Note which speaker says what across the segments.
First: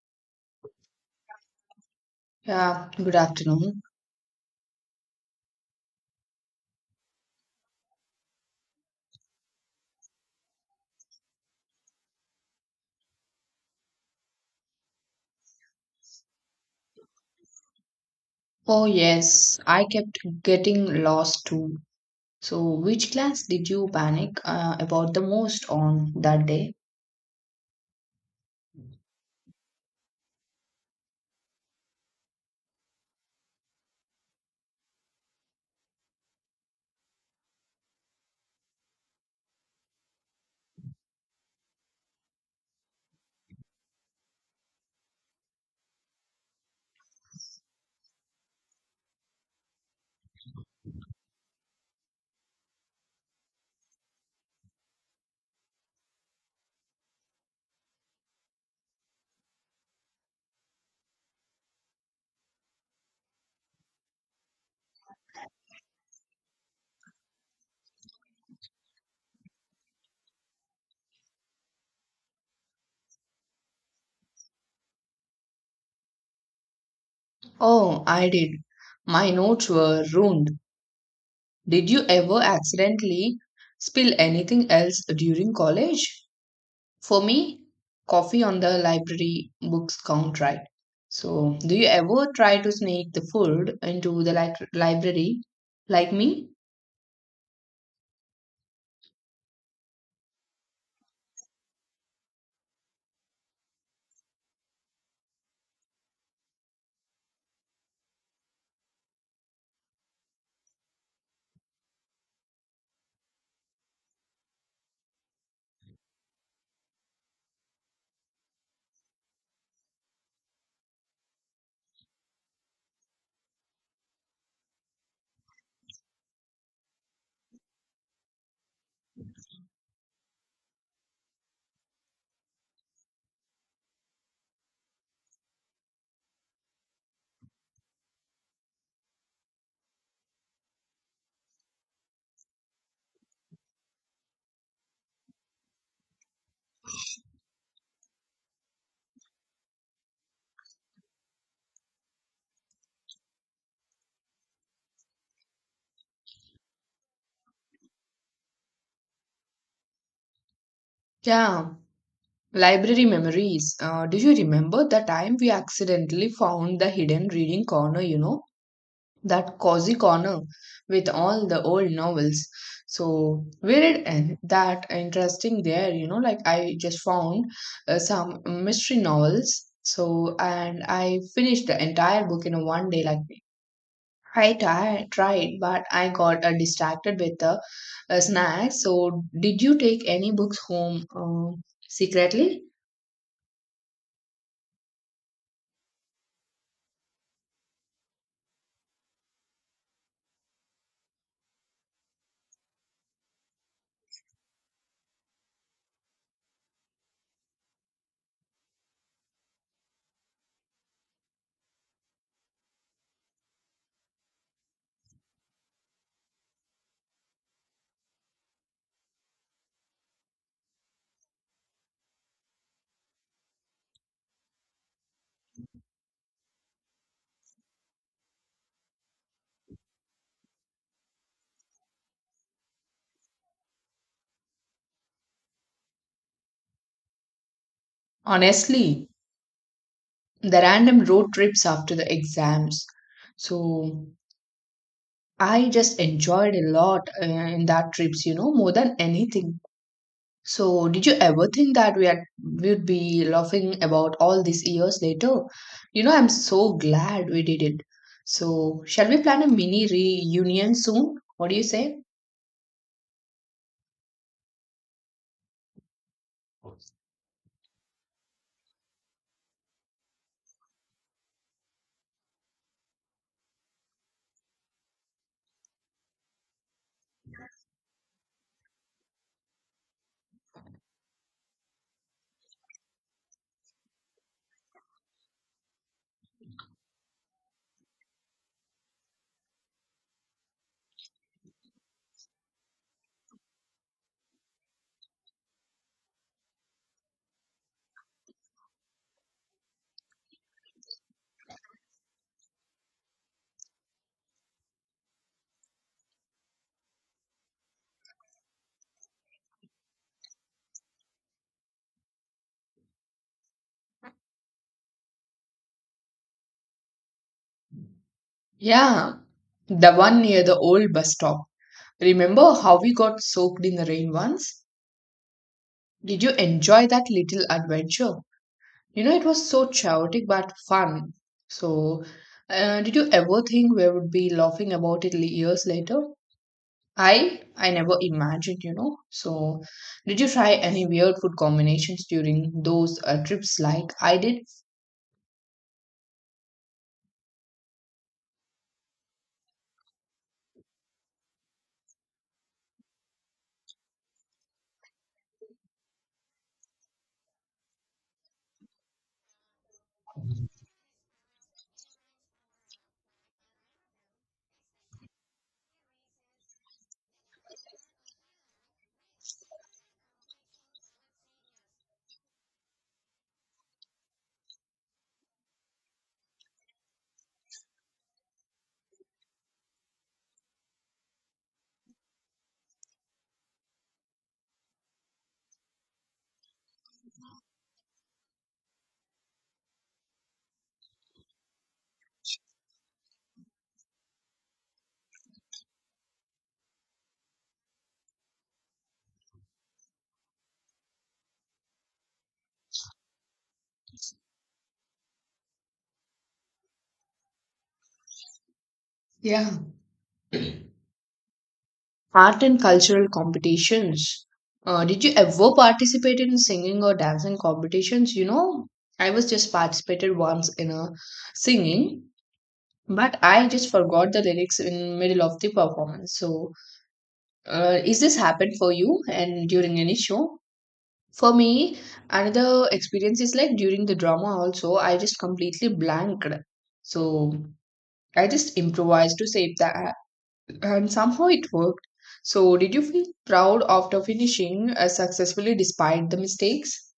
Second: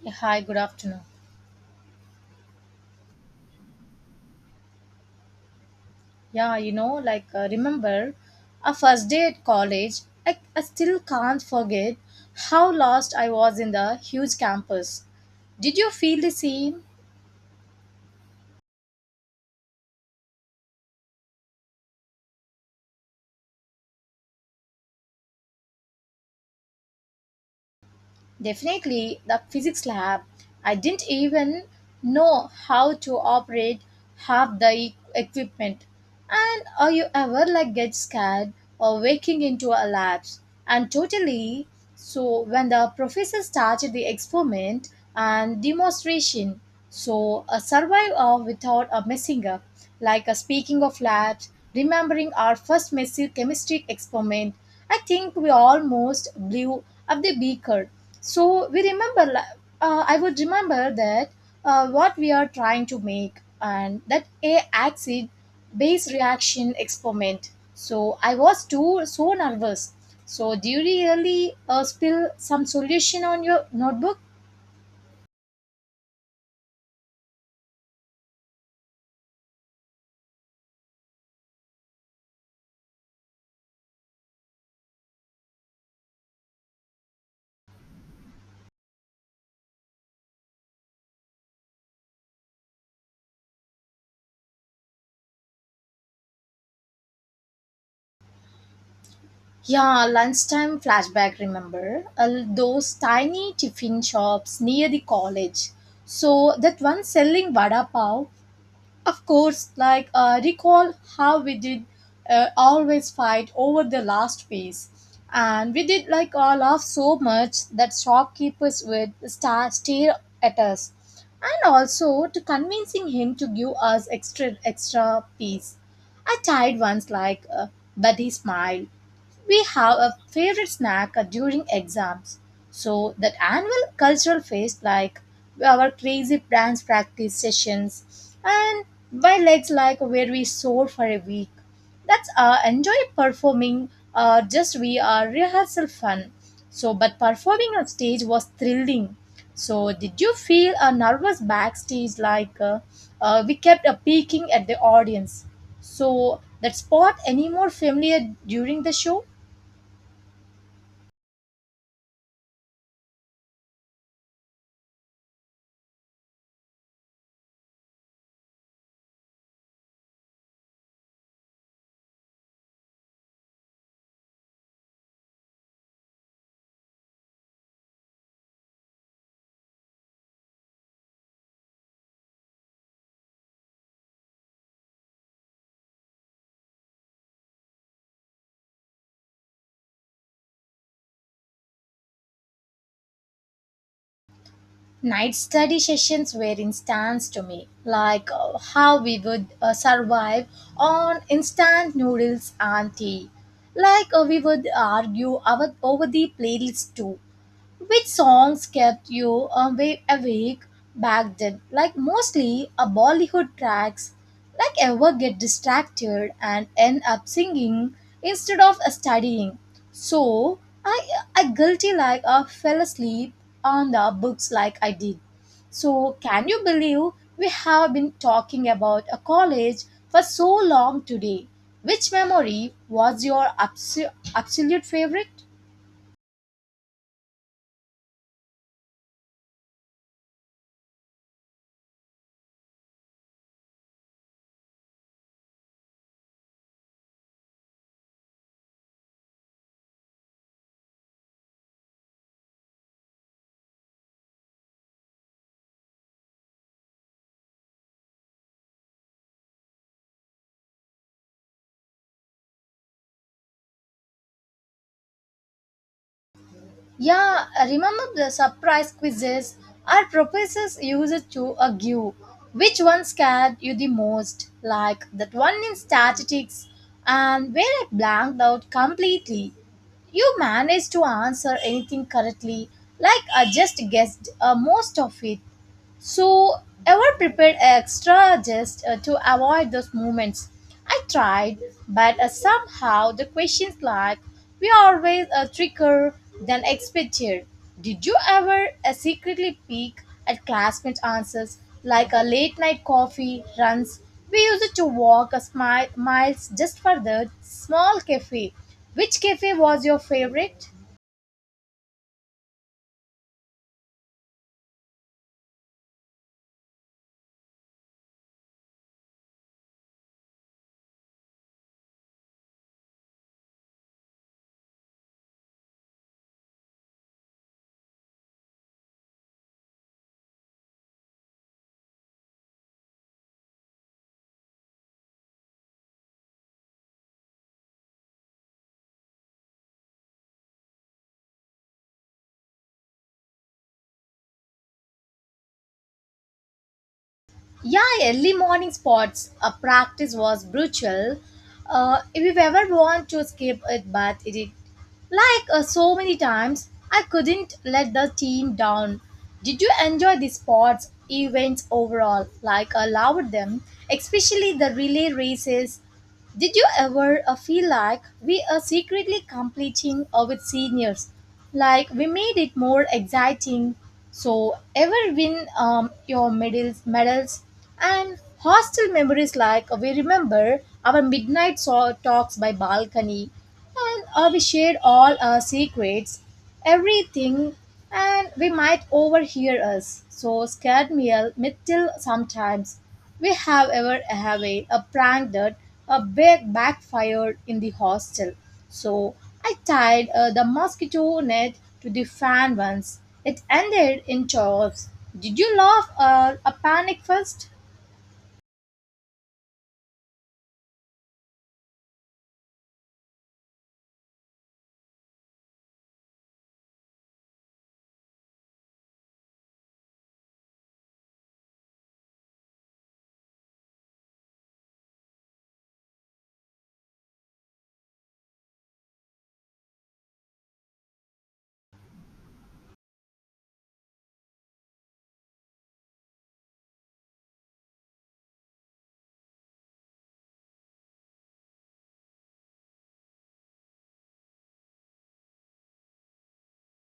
Speaker 1: Yeah, hi, good afternoon.
Speaker 2: Yeah, good afternoon.
Speaker 1: Yeah, like remember our first day at college, I still can't forget how lost I was in the huge campus. Did you feel the same?
Speaker 2: Oh, yes, I kept getting lost too. So, which class did you panic about the most on that day?
Speaker 1: Definitely, the physics lab. I didn't even know how to operate half the equipment. And are you ever like get scared or waking into a lapse? And totally. So when the professor started the experiment and demonstration, so a survivor without a messing up, like a speaking of labs, remembering our first messy chemistry experiment, I think we almost blew up the beaker so we remember I would remember that what we are trying to make and that a acid base reaction experiment so I was too so nervous so do you really spill some solution on your notebook
Speaker 2: Oh, I did. My notes were ruined. Did you ever accidentally spill anything else during college? For me, coffee on the library books count right. So, do you ever try to sneak the food into the library like me?
Speaker 1: yeah lunchtime flashback remember those tiny tiffin shops near the college so that one selling vada pav. Of course, like recall how we did always fight over the last piece. And we did like laugh so much that shopkeepers would stare at us. And also to convincing him to give us extra extra piece. I tried once like, but he smiled we have a favorite snack during exams. So that annual cultural feast like our crazy dance practice sessions and by legs like where we soar for a week. That's enjoy performing just we are rehearsal fun. So but performing on stage was thrilling. So did you feel a nervous backstage we kept peeking at the audience? So that spot any more familiar during the show?
Speaker 2: Yeah, library memories. Do you remember the time we accidentally found the hidden reading corner, you know, that cozy corner with all the old novels? So, we that interesting there, you know, like I just found some mystery novels. So, and I finished the entire book in a one day, like I tried, but I got distracted with the snacks. So, did you take any books home secretly?
Speaker 1: Night study sessions were instance to me, like how we would survive on instant noodles and tea. Like we would argue our, over the playlists too. Which songs kept you away awake back then? Like mostly a Bollywood tracks. Like ever get distracted and end up singing instead of studying. So I guilty like I fell asleep on the books like I did. So can you believe we have been talking about a college for so long today? Which memory was your absolute favorite?
Speaker 2: Honestly, the random road trips after the exams. So I just enjoyed a lot in that trips, you know, more than anything. So did you ever think that we had would be laughing about all these years later? You know, I'm so glad we did it. So shall we plan a mini reunion soon? What do you say?
Speaker 1: Yeah, remember the surprise quizzes our professors used to give. Which one scared you the most? Like that one in statistics, and where I blanked out completely. You managed to answer anything correctly, like I just guessed most of it. So, ever prepared extra just to avoid those moments? I tried, but somehow the questions like we always a trickier than expected. Did you ever secretly peek at classmates' answers like a late night coffee runs? We used to walk a smile miles just for the small cafe. Which cafe was your favorite?
Speaker 2: Yeah, the one near the old bus stop. Remember how we got soaked in the rain once? Did you enjoy that little adventure? You know, it was so chaotic but fun. So, did you ever think we would be laughing about it years later? I never imagined, you know. So, did you try any weird food combinations during those trips like I did?
Speaker 1: Yeah, early morning sports practice was brutal. If you ever want to skip it, but like so many times, I couldn't let the team down. Did you enjoy the sports events overall? Like I loved them, especially the relay races. Did you ever feel like we are secretly competing with seniors? Like we made it more exciting. So ever win your medals and hostel memories like we remember our midnight saw talks by balcony and we shared all our secrets, everything, and we might overhear us. So scared me a little sometimes. We have ever have a prank that a big backfired in the hostel. So I tied the mosquito net to the fan once. It ended in chaos. Did you laugh or a panic first?
Speaker 2: Yeah. Art and cultural competitions. Did you ever participate in singing or dancing competitions? You know, I was just participated once in a singing, but I just forgot the lyrics in middle of the performance. So is this happened for you and during any show? For me, another experience is like during the drama also, I just completely blanked. So I just improvised to save that and somehow it worked. So did you feel proud after finishing successfully despite the mistakes?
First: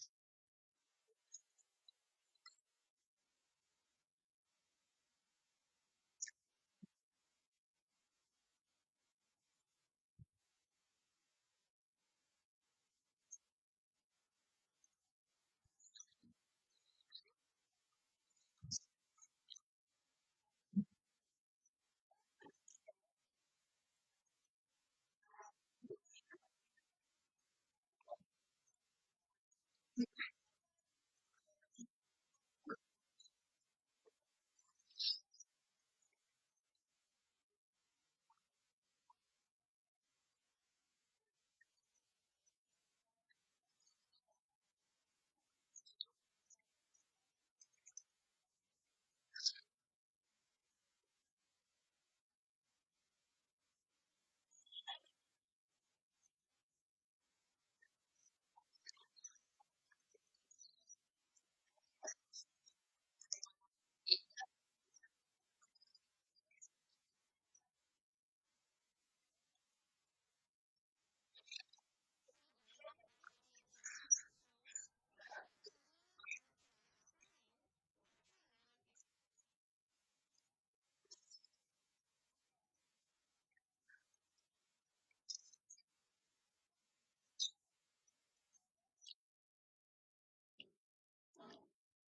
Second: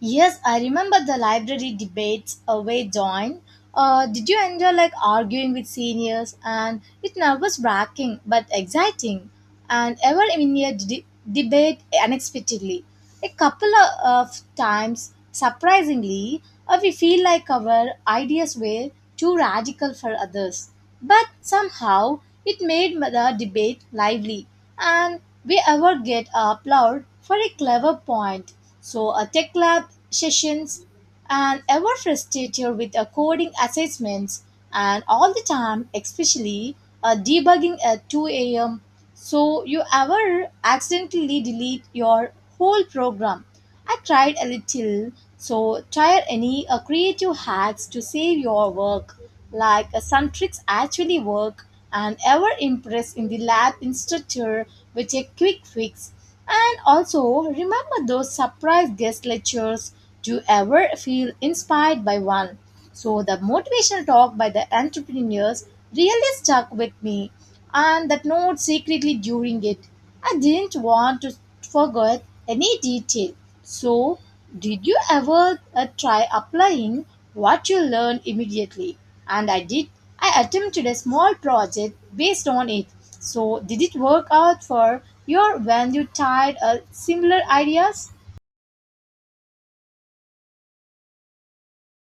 Speaker 1: Yes, I remember the library debates way down. Did you enjoy like arguing with seniors? And it nervous wracking but exciting. And ever in a debate unexpectedly, a couple of times surprisingly, we feel like our ideas were too radical for others. But somehow it made the debate lively and we ever get applauded for a clever point. So a tech lab sessions and ever frustrated with a coding assessments and all the time, especially debugging at 2 a.m. So you ever accidentally delete your whole program I tried a little, so try any creative hacks to save your work. Like some tricks actually work and ever impress in the lab instructor with a quick fix. And also remember those surprise guest lectures. Do you ever feel inspired by one? So the motivational talk by the entrepreneurs really stuck with me and that note secretly during it. I didn't want to forget any detail. So, did you ever try applying what you learned immediately? And I did. I attempted a small project based on it. So, did it work out for your when you tried similar ideas?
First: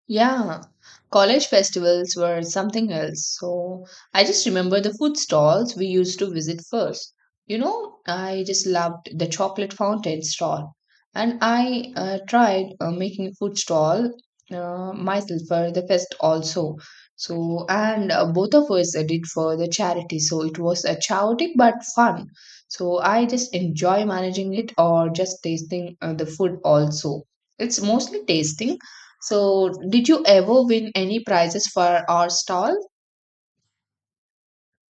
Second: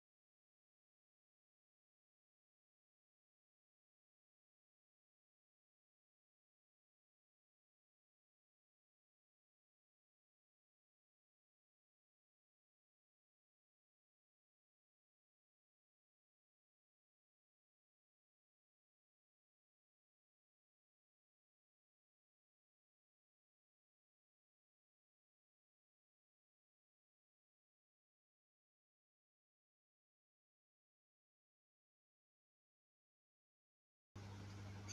Speaker 2: Yeah, college festivals were something else. So I just remember the food stalls we used to visit first. You know, I just loved the chocolate fountain stall. And I tried making a food stall myself for the fest also. So, and both of us did for the charity. So it was a chaotic but fun. So I just enjoy managing it or just tasting the food also. It's mostly tasting. So, did you ever win any prizes for our stall?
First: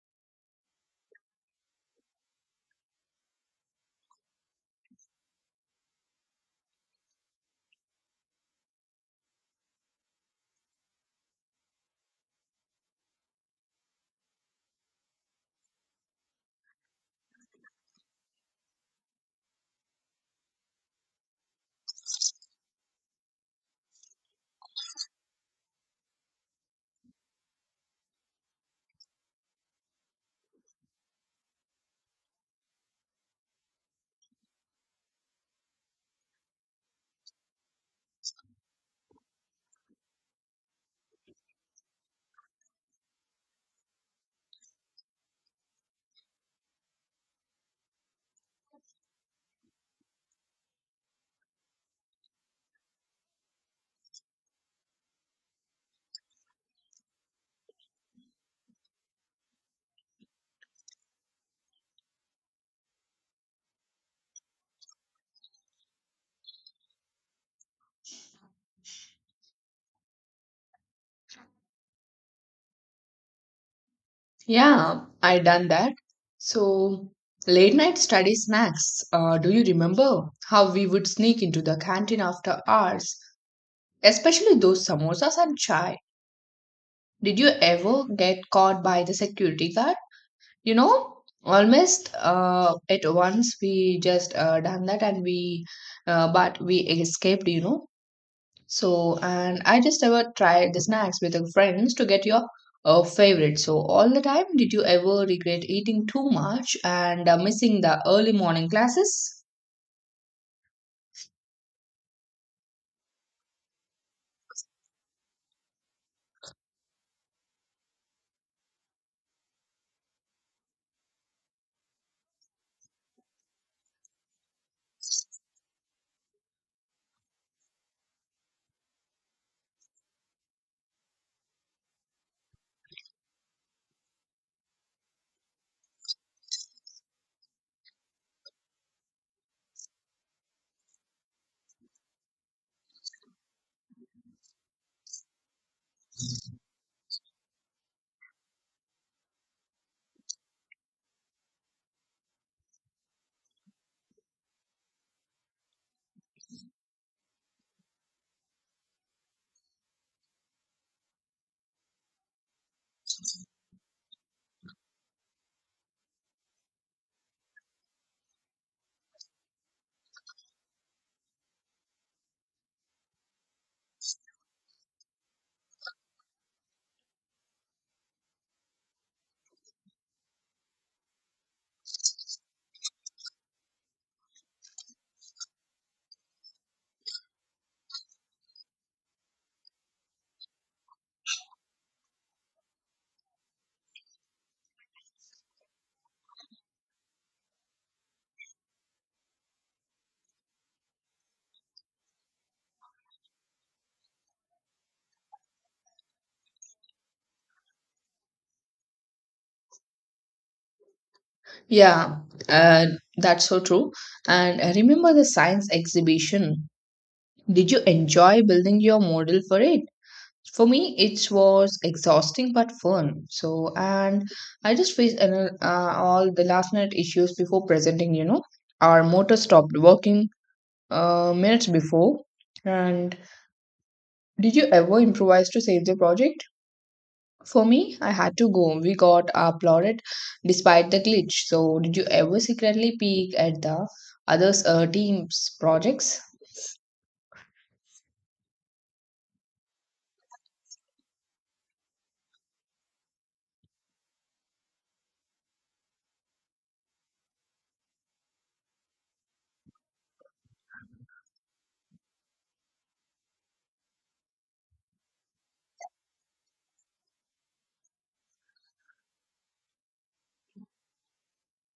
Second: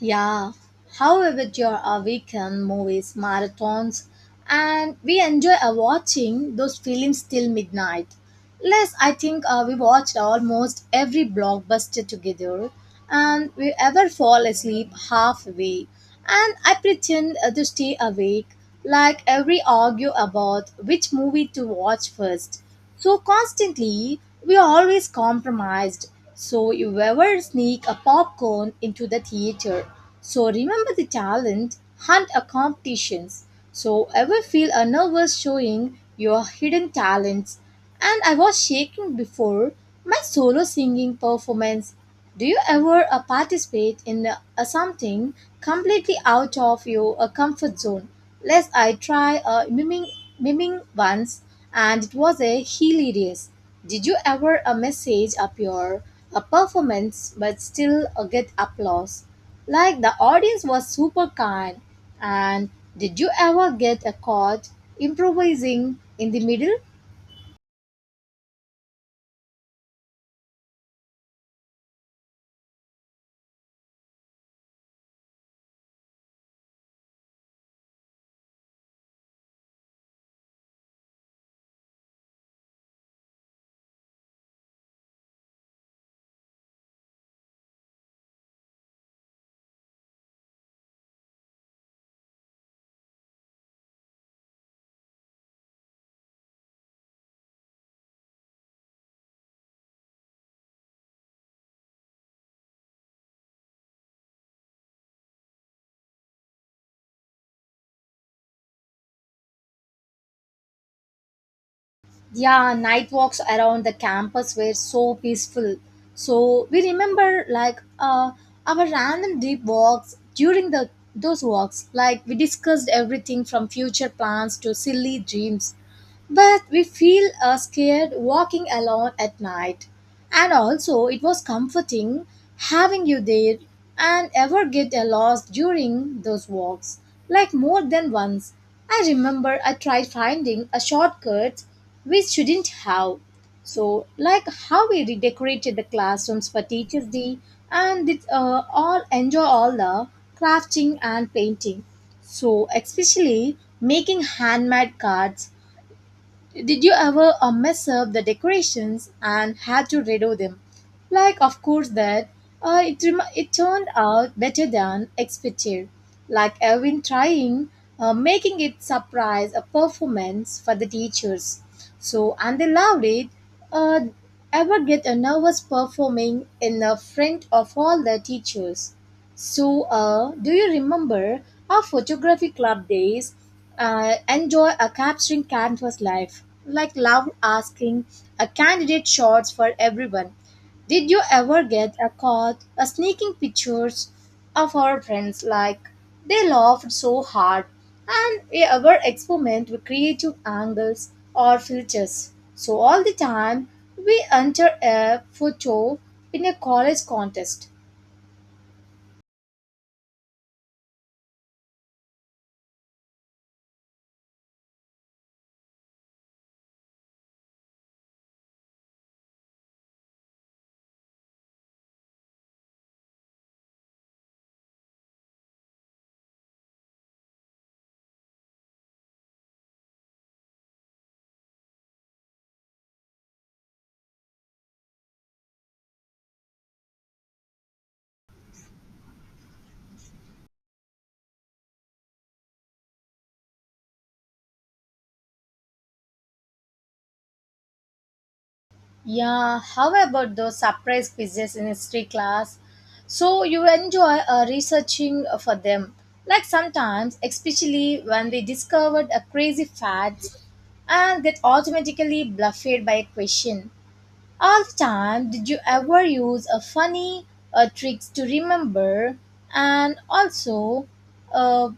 Speaker 1: Yeah. However, there are weekend movies, marathons, and we enjoy watching those films till midnight. Less, I think we watched almost every blockbuster together, and we ever fall asleep halfway. And I pretend to stay awake, like every argue about which movie to watch first. So constantly, we are always compromised. So you ever sneak a popcorn into the theater. So remember the talent hunt a competitions. So ever feel a nervous showing your hidden talents. And I was shaking before my solo singing performance do you ever participate in something completely out of your comfort zone? Lest I try miming once and it was a hilarious. Did you ever message up your performance but still get applause? Like the audience was super kind. And did you ever get caught improvising in the middle?
Speaker 2: Yeah, I done that. So, late night study snacks. Do you remember how we would sneak into the canteen after hours, especially those samosas and chai? Did you ever get caught by the security guard? You know, almost at once we just done that, and we, but we escaped. You know. So, and I just ever tried the snacks with your friends to get your favorite. So, all the time, did you ever regret eating too much and missing the early morning classes?
Speaker 1: Yeah night walks around the campus were so peaceful so we remember like our random deep walks during the those walks like we discussed everything from future plans to silly dreams but we feel scared walking alone at night. And also, it was comforting having you there and ever get lost during those walks. Like more than once, I remember I tried finding a shortcut we shouldn't have. So, like how we redecorated the classrooms for Teachers Day and did all enjoy all the crafting and painting. So, especially making handmade cards did you ever mess up the decorations and had to redo them? Like, of course, that it, it turned out better than expected. Like Erwin trying, making it surprise a performance for the teachers. So, and they loved it. Uh, ever get a nervous performing in the front of all the teachers? So, do you remember our photography club days? Enjoy a capturing canvas life, like love asking a candidate shots for everyone. Did you ever get a caught a sneaking pictures of our friends? Like they laughed so hard, and we ever experiment with creative angles or filters. So all the time we enter a photo in a college contest.
Speaker 2: Yeah, uh, that's so true. And remember the science exhibition. Did you enjoy building your model for it? For me, it was exhausting but fun. So, and I just faced an, all the last minute issues before presenting, you know. Our motor stopped working minutes before. And did you ever improvise to save the project? For me, I had to go. We got applauded despite the glitch. So, did you ever secretly peek at the others' team's projects?
Speaker 1: Yeah, how about those surprise quizzes in history class? So you enjoy researching for them. Like sometimes, especially when we discovered a crazy fact and get automatically bluffed by a question. All the time, did you ever use a funny tricks to remember? And also, uh,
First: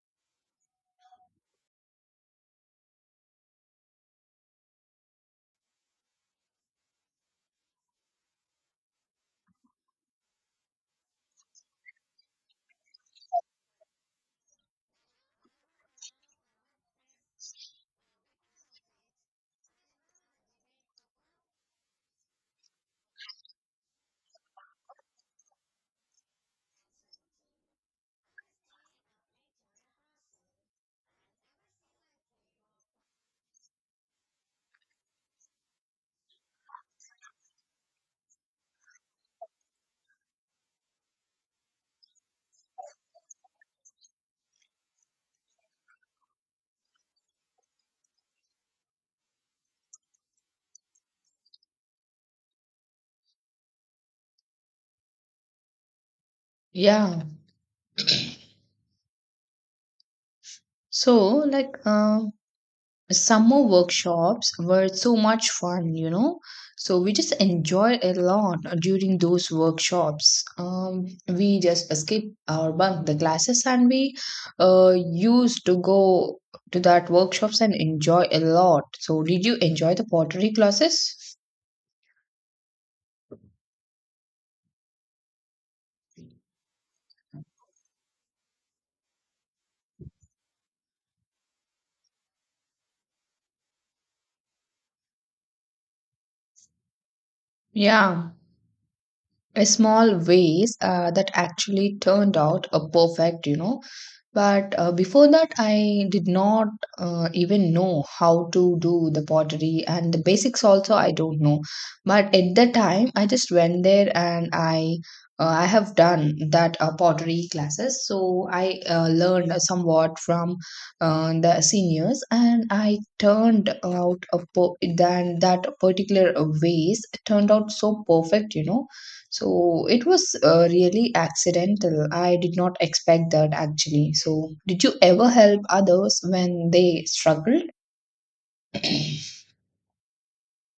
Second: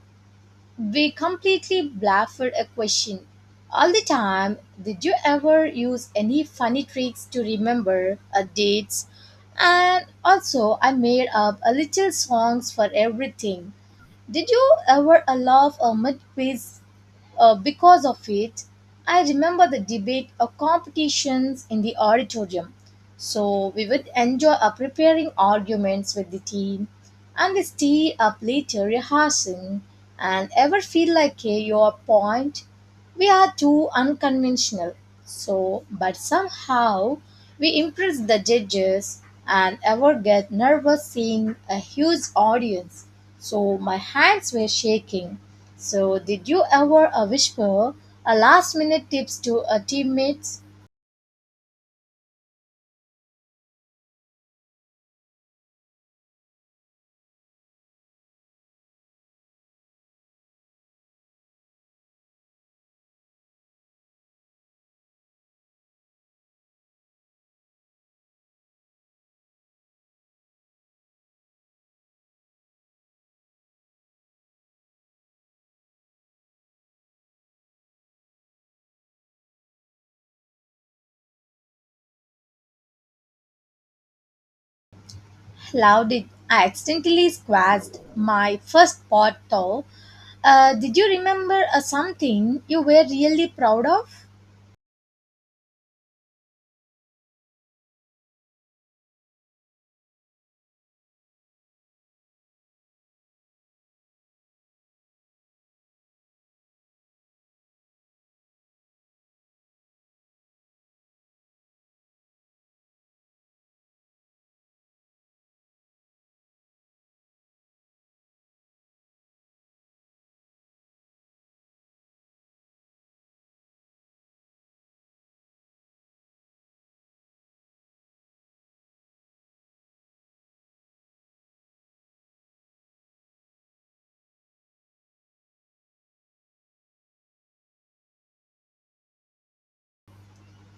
Speaker 1: we completely baffled a question all the time. Did you ever use any funny tricks to remember dates? And also, I made up a little songs for everything. Did you ever laugh midways because of it? I remember the debate or competitions in the auditorium. So we would enjoy preparing arguments with the team and they stay up later rehearsing and ever feel like your point we are too unconventional. So, but somehow we impress the judges and ever get nervous seeing a huge audience. So, my hands were shaking. So, did you ever whisper a last minute tips to a teammates?
Speaker 2: Yeah. So, like, summer workshops were so much fun, you know. So we just enjoyed a lot during those workshops. We just skip or bunk the classes, and we used to go to that workshops and enjoy a lot. So did you enjoy the pottery classes?
Speaker 1: Loud it. I accidentally squashed my first pot though. Did you remember something you were really proud of?
Speaker 2: Yeah, a small vase, that actually turned out a perfect, you know. But before that, I did not even know how to do the pottery, and the basics also I don't know. But at the time, I just went there and I have done that pottery classes. So I learned somewhat from the seniors and I turned out a then that particular vase turned out so perfect, you know. So it was really accidental. I did not expect that actually. So, did you ever help others when they struggled?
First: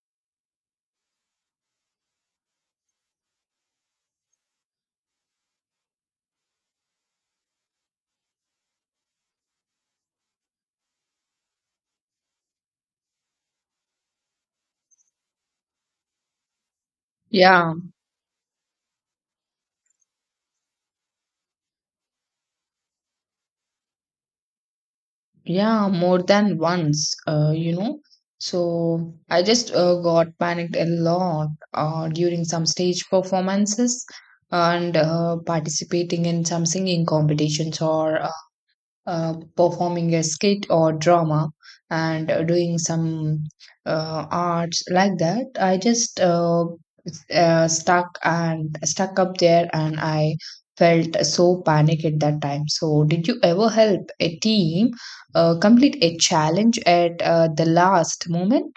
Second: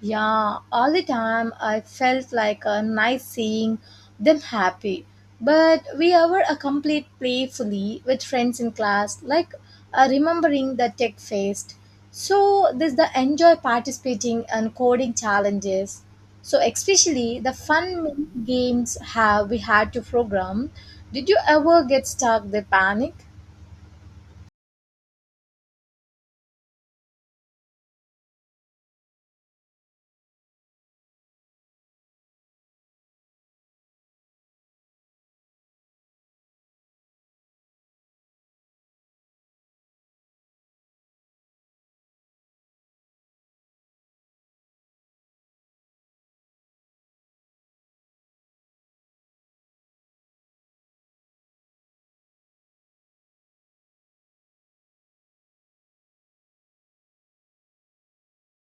Speaker 1: Yeah, all the time I felt like a nice seeing them happy. But we ever a complete playfully with friends in class, like remembering the tech fest. So this the enjoy participating and coding challenges. So especially the
Speaker 2: Yeah,
Speaker 1: fun games have we had to program. Did you ever get stuck the panic?
Speaker 2: yeah, more than once, you know. So I just got panicked a lot during some stage performances and participating in some singing competitions or performing a skit or drama, and doing some arts like that. I just stuck and stuck up there, and I felt so panic at that time. So did you ever help a team complete a challenge at the last moment?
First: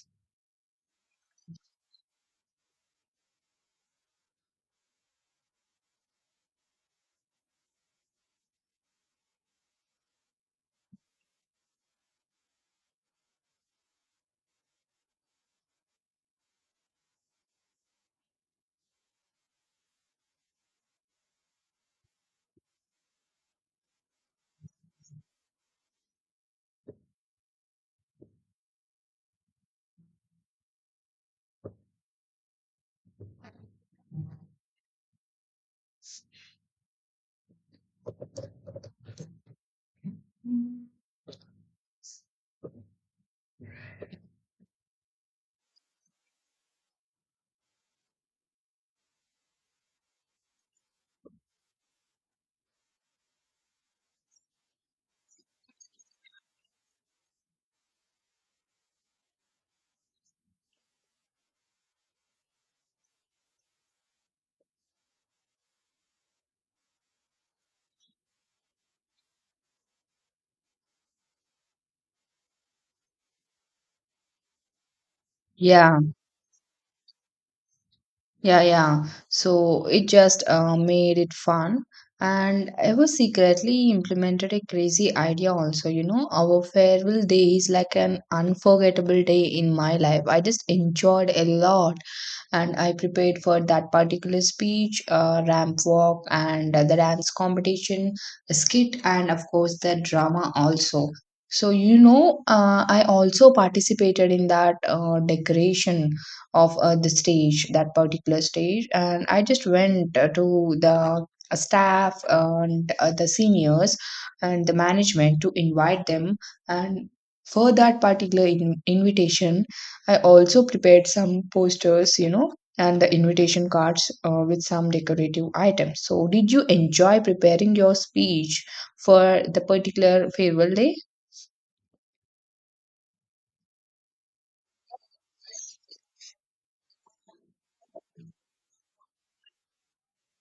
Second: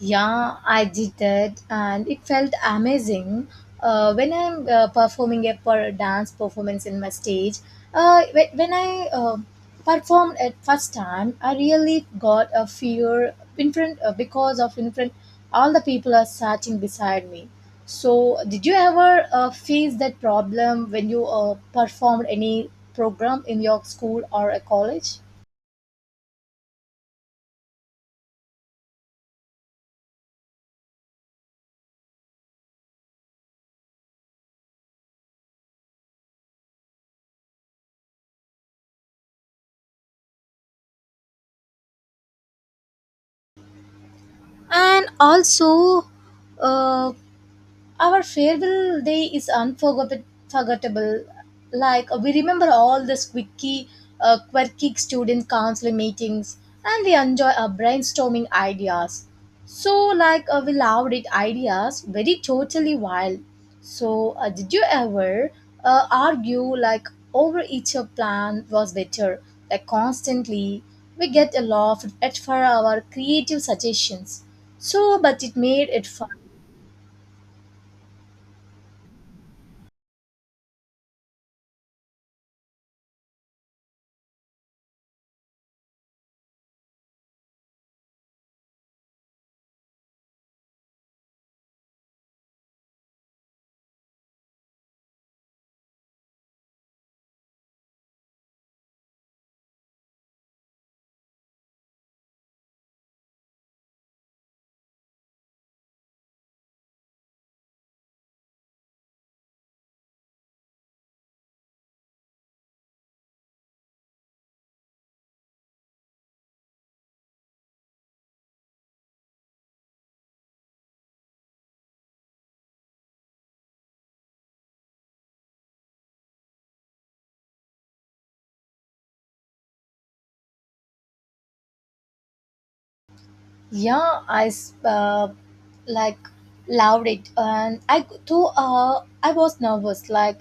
Speaker 1: Yeah, I did that, and it felt amazing. When I'm performing a dance performance in my stage, when I performed at first time, I really got a fear in front because of in front all the people are sitting beside me. So, did you ever face that problem when you performed any program in your school or a college? And also, uh, our farewell day is unforgettable. Like we remember all the squeaky, quirky student council meetings, and we enjoy our brainstorming ideas. So, like we loved it ideas very totally wild. So, did you ever argue, like, over each your plan was better? Like constantly, we get a laugh at for our creative suggestions. So, but it made
Speaker 2: yeah
Speaker 1: it fun.
Speaker 2: Yeah, yeah. So it just made it fun. And I was secretly implemented a crazy idea also, you know. Our farewell day is like an unforgettable day in my life. I just enjoyed a lot, and I prepared for that particular speech, ramp walk, and the dance competition, skit, and of course the drama also. So, you know, I also participated in that decoration of the stage, that particular stage, and I just went to the staff and the seniors and the management to invite them, and for that particular invitation I also prepared some posters, you know, and the invitation cards with some decorative items. So, did you enjoy preparing your speech for the particular farewell day?
Speaker 1: Yeah, like, loved it and I too. I was nervous, like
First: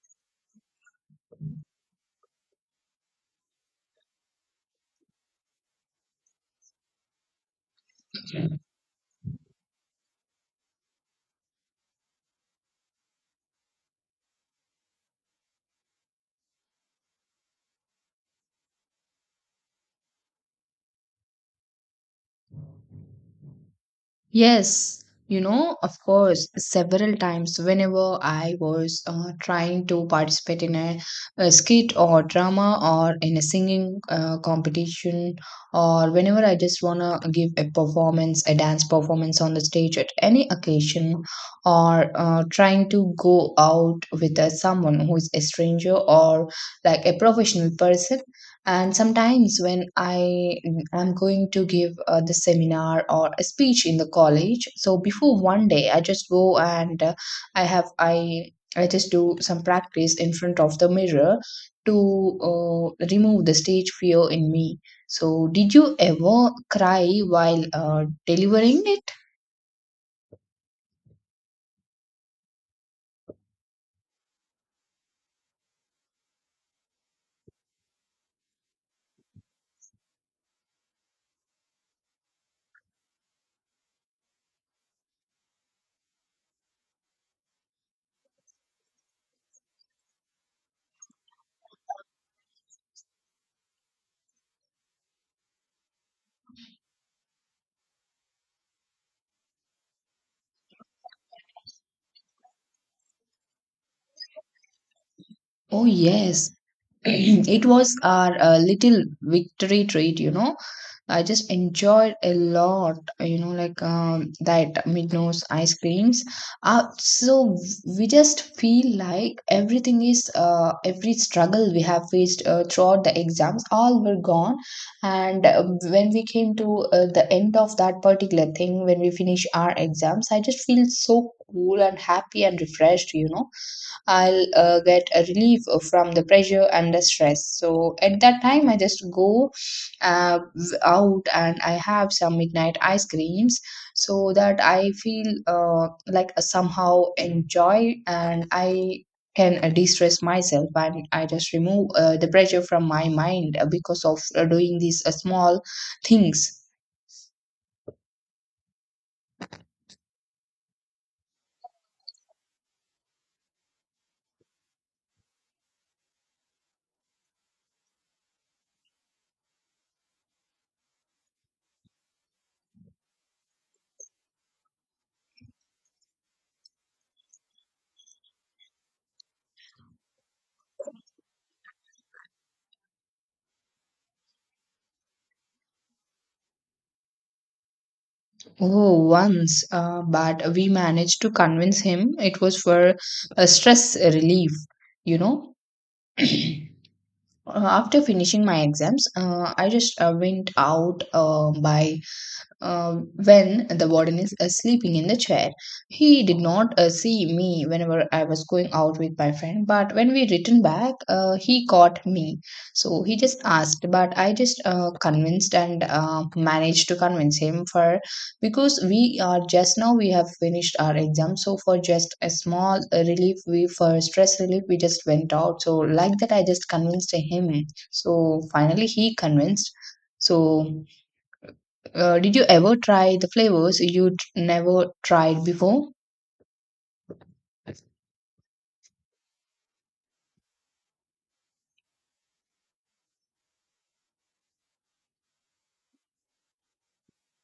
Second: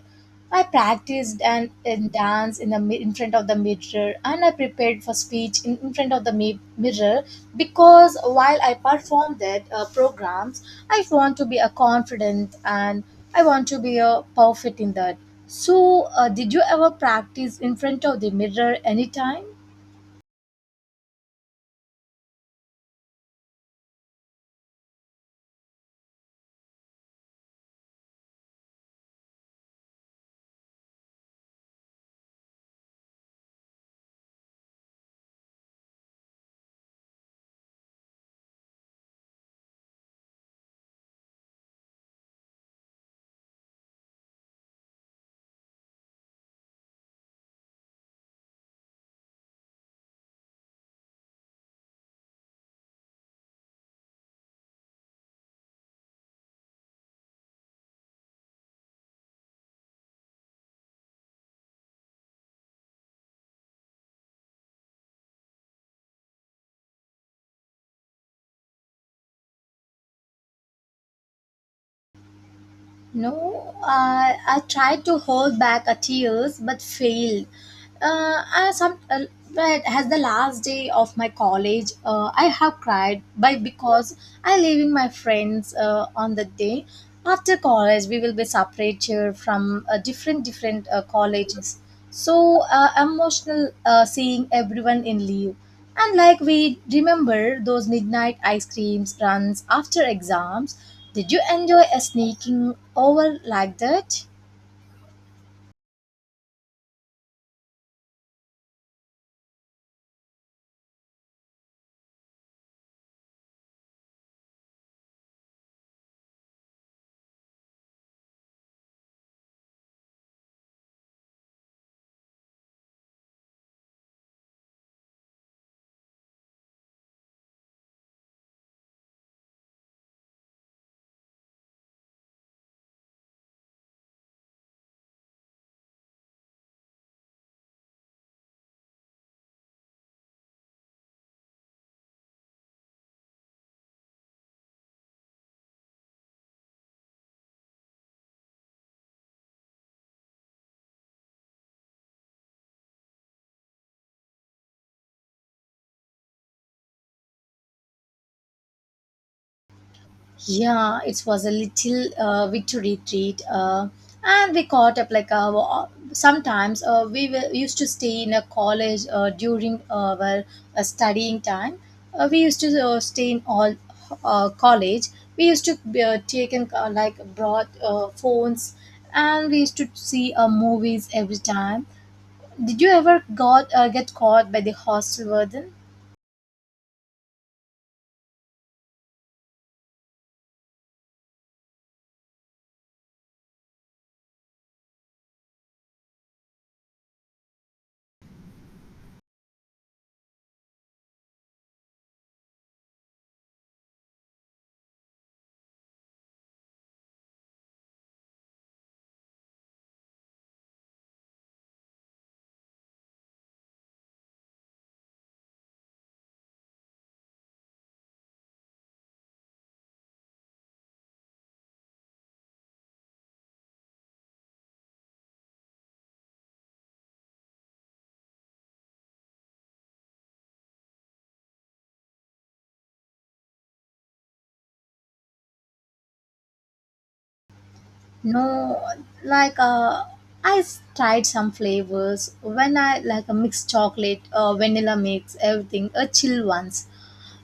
Speaker 1: I practiced and dance in the in front of the mirror, and I prepared for speech in front of the mirror, because while I perform that programs, I want to be a confident and I want to be a perfect in that. So, did you ever practice in front of the mirror anytime?
Speaker 2: Yes, you know, of course, several times whenever I was trying to participate in a skit or drama or in a singing competition, or whenever I just wanna give a performance, a dance performance on the stage at any occasion, or trying to go out with someone who is a stranger or like a professional person, and sometimes when I am going to give the seminar or a speech in the college, so before one day, I just go and I have I just do some practice in front of the mirror to remove the stage fear in me. So, did you ever cry while delivering it?
Speaker 1: No, I tried to hold back a tears but failed. I some But as the last day of my college, I have cried by because I leaving my friends on the day after college. We will be separated from different different colleges. So, emotional, seeing everyone in leave. And like we remember those midnight ice creams runs after exams. Did you enjoy a sneaking over like that?
Speaker 2: Oh yes, it was our little victory treat, you know. I just enjoyed a lot, you know, like that Midnos ice creams. So we just feel like everything is, every struggle we have faced throughout the exams, all were gone. And when we came to the end of that particular thing, when we finish our exams, I just feel so cool and happy and refreshed, you know. I'll get a relief from the pressure and the stress. So at that time, I just go out and I have some midnight ice creams, so that I feel like somehow enjoy and I can de-stress myself and I just remove the pressure from my mind because of doing these small things.
Speaker 1: Yeah, it was a little victory treat, and we caught up, like, sometimes we were used to stay in a college during our studying time. We used to stay in all college. We used to take in like broad phones, and we used to see movies every time. Did you ever got get caught by the hostel warden?
Speaker 2: Oh, once, but we managed to convince him it was for a stress relief, you know. After finishing my exams, I just went out by uh, when the warden is sleeping in the chair. He did not see me whenever I was going out with my friend, but when we returned back, he caught me. So he just asked, but I just convinced and managed to convince him for because we are just now we have finished our exam. So for just a small relief, we for stress relief, we just went out. So like that, I just convinced him. So finally, he convinced. So did you ever try the flavors you never tried before?
Speaker 1: No, like tried some flavors when I like a mixed chocolate, vanilla mix, everything, a chill ones.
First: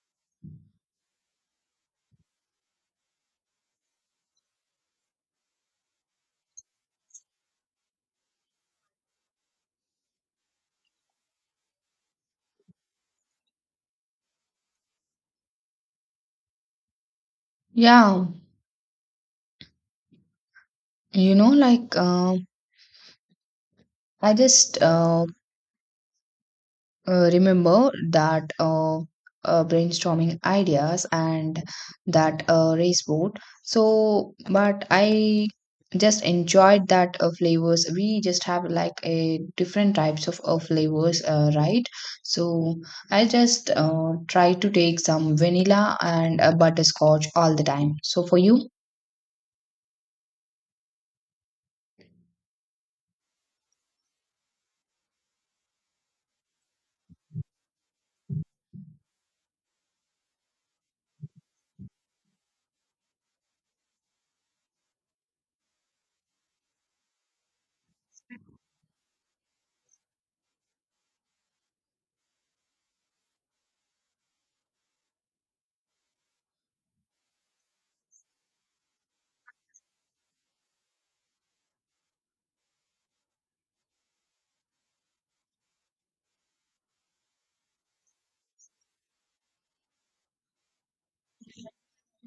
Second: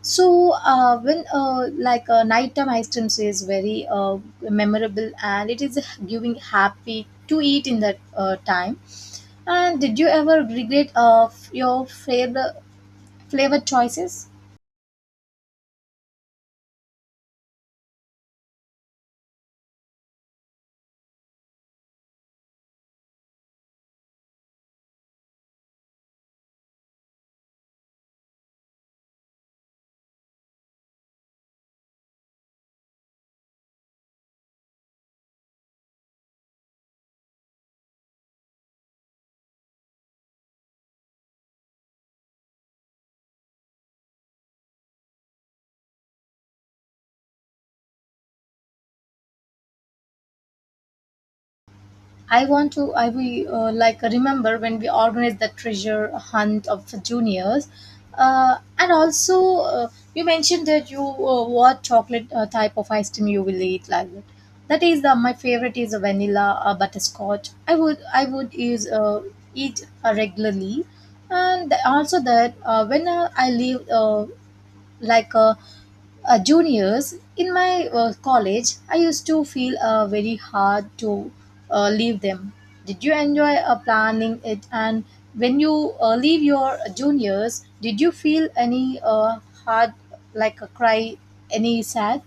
Speaker 1: So, when like a nighttime ice cream is very memorable, and it is giving happy to eat in that time. And did you ever regret your flavor choices?
Speaker 2: Yeah, you know, like I just remember that brainstorming ideas and that race boat. So, but I just enjoyed that flavors. We just have like a different types of flavors, right? So I just try to take some vanilla and butterscotch all the time. So for you?
Speaker 1: I want to. I we Like, remember when we organized the treasure hunt of juniors, and also you mentioned that you what chocolate type of ice cream you will eat like that. That is the my favorite is a vanilla butterscotch. I would use eat regularly. And also that when I leave like uh, juniors in my college, I used to feel very hard to leave them. Did you enjoy planning it? And when you leave your juniors, did you feel any hard, like a cry, any sad?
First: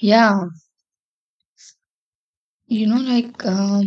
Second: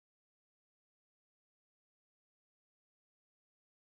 Speaker 2: Yeah, you know, like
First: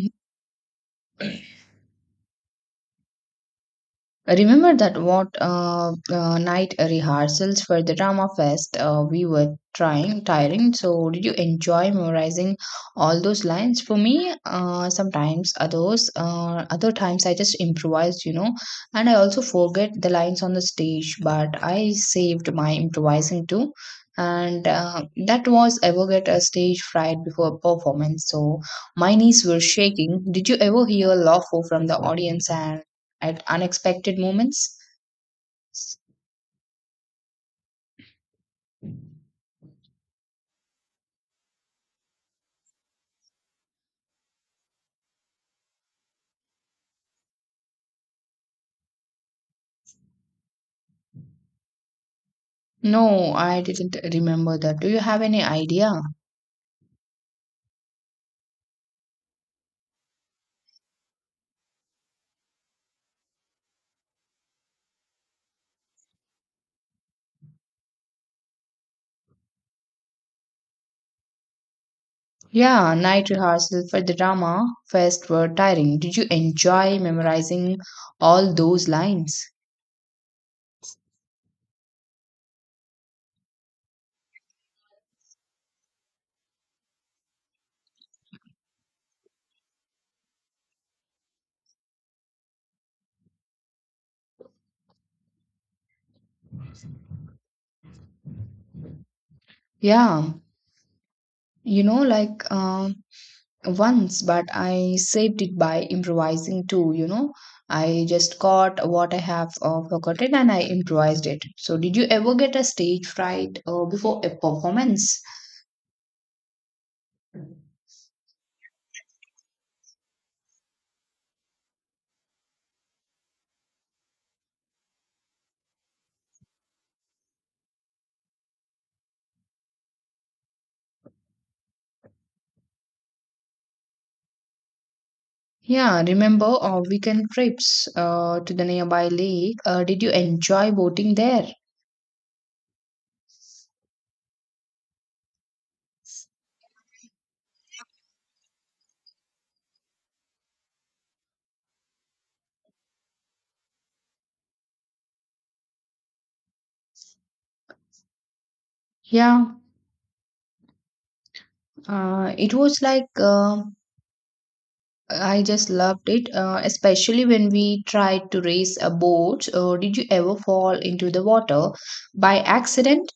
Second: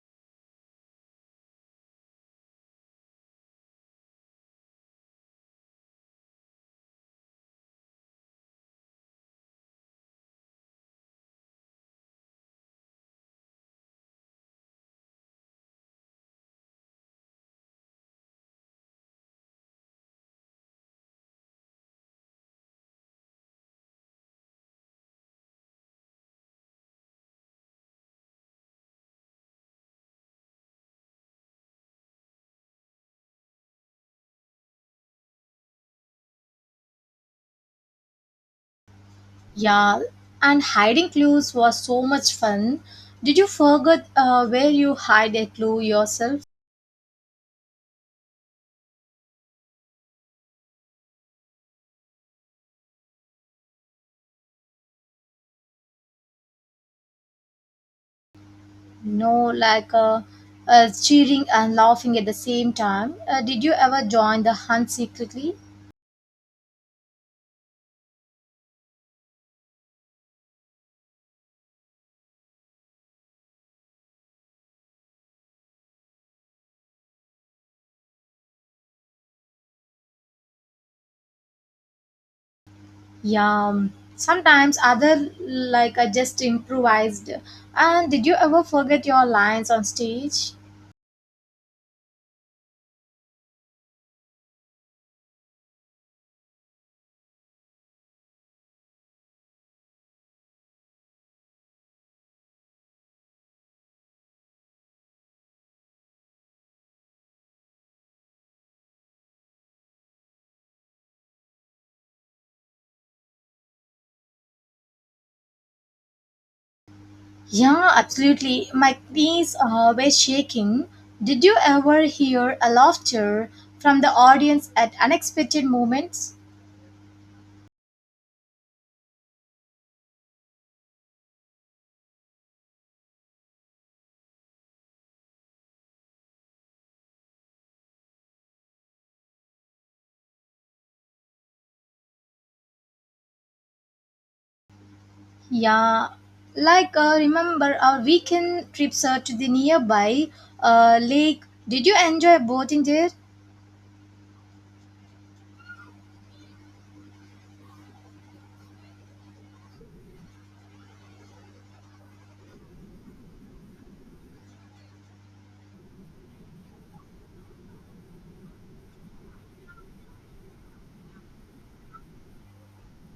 Speaker 2: remember that what night rehearsals for the drama fest we were trying tiring. So did you enjoy memorizing all those lines? For me, sometimes others other times I just improvised, you know, and I also forget the lines on the stage. But I saved my improvising too, and that was ever get a stage fright before a performance. So my knees were shaking. Did you ever hear laughter from the audience and at unexpected moments?
Speaker 1: Yeah. And hiding clues was so much fun. Did you forget where you hide a clue yourself?
Speaker 2: No, I didn't remember that. Do you have any idea?
Speaker 1: No, like cheering and laughing at the same time. Did you ever join the hunt secretly?
Speaker 2: Yeah, night rehearsal for the drama fest were tiring. Did you enjoy memorizing all those lines?
Speaker 1: Yeah, sometimes other, like, I just improvised. And did you ever forget your lines on stage?
Speaker 2: Yeah, you know, like once, but I saved it by improvising too, you know. I just caught what I have forgotten and I improvised it. So, did you ever get a stage fright before a performance?
Speaker 1: Yeah, absolutely. My knees were shaking. Did you ever hear a laughter from the audience at unexpected moments?
Speaker 2: Yeah, remember our weekend trips to the nearby lake? Did you enjoy boating there?
Speaker 1: Yeah, like remember our weekend trips to the nearby lake. Did you enjoy boating there?
Speaker 2: Yeah, it was like I just loved it, especially when we tried to race a boat. Did you ever fall into the water by accident?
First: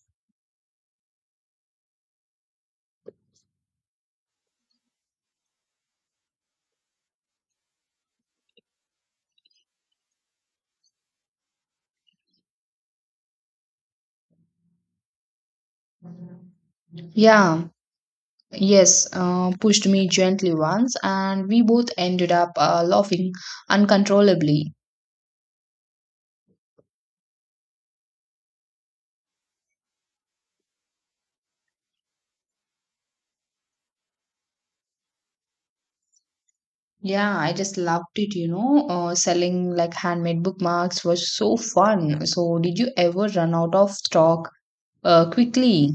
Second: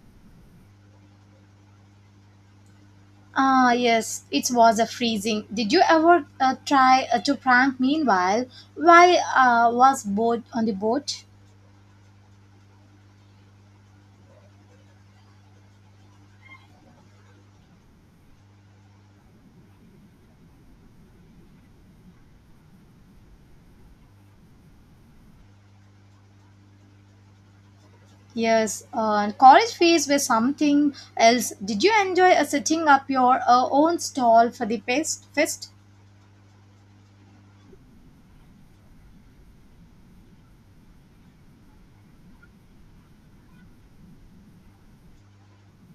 Speaker 1: Ah, yes, it was a freezing. Did you ever try to prank meanwhile? Why was boat on the boat?
Speaker 2: Yeah, yes, pushed me gently once, and we both ended up laughing uncontrollably.
Speaker 1: Yes, and college fees were something else. Did you enjoy setting up your own stall for the fest? Fest?
Speaker 2: Yeah, I just loved it, you know. Selling like handmade bookmarks was so fun. So, did you ever run out of stock quickly?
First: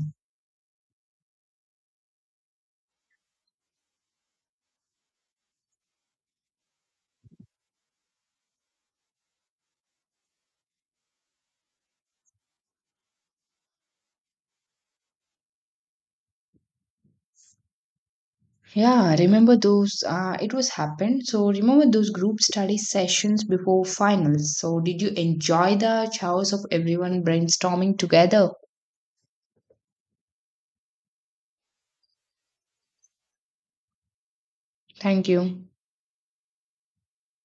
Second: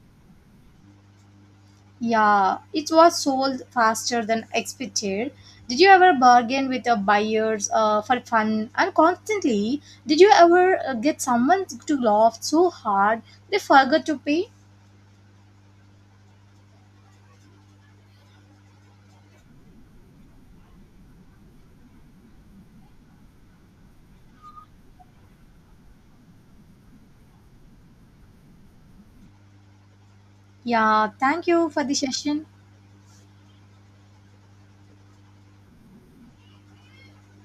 Speaker 1: Yeah, it was sold faster than expected. Did you ever bargain with your buyers for fun and constantly? Did you ever get someone to laugh so hard they forgot to pay?
Speaker 2: Yeah, remember those? It was happened. So, remember those group study sessions before finals? So, did you enjoy the chaos of everyone brainstorming together?
Speaker 1: Yeah, thank you for the session.
Speaker 2: Thank you.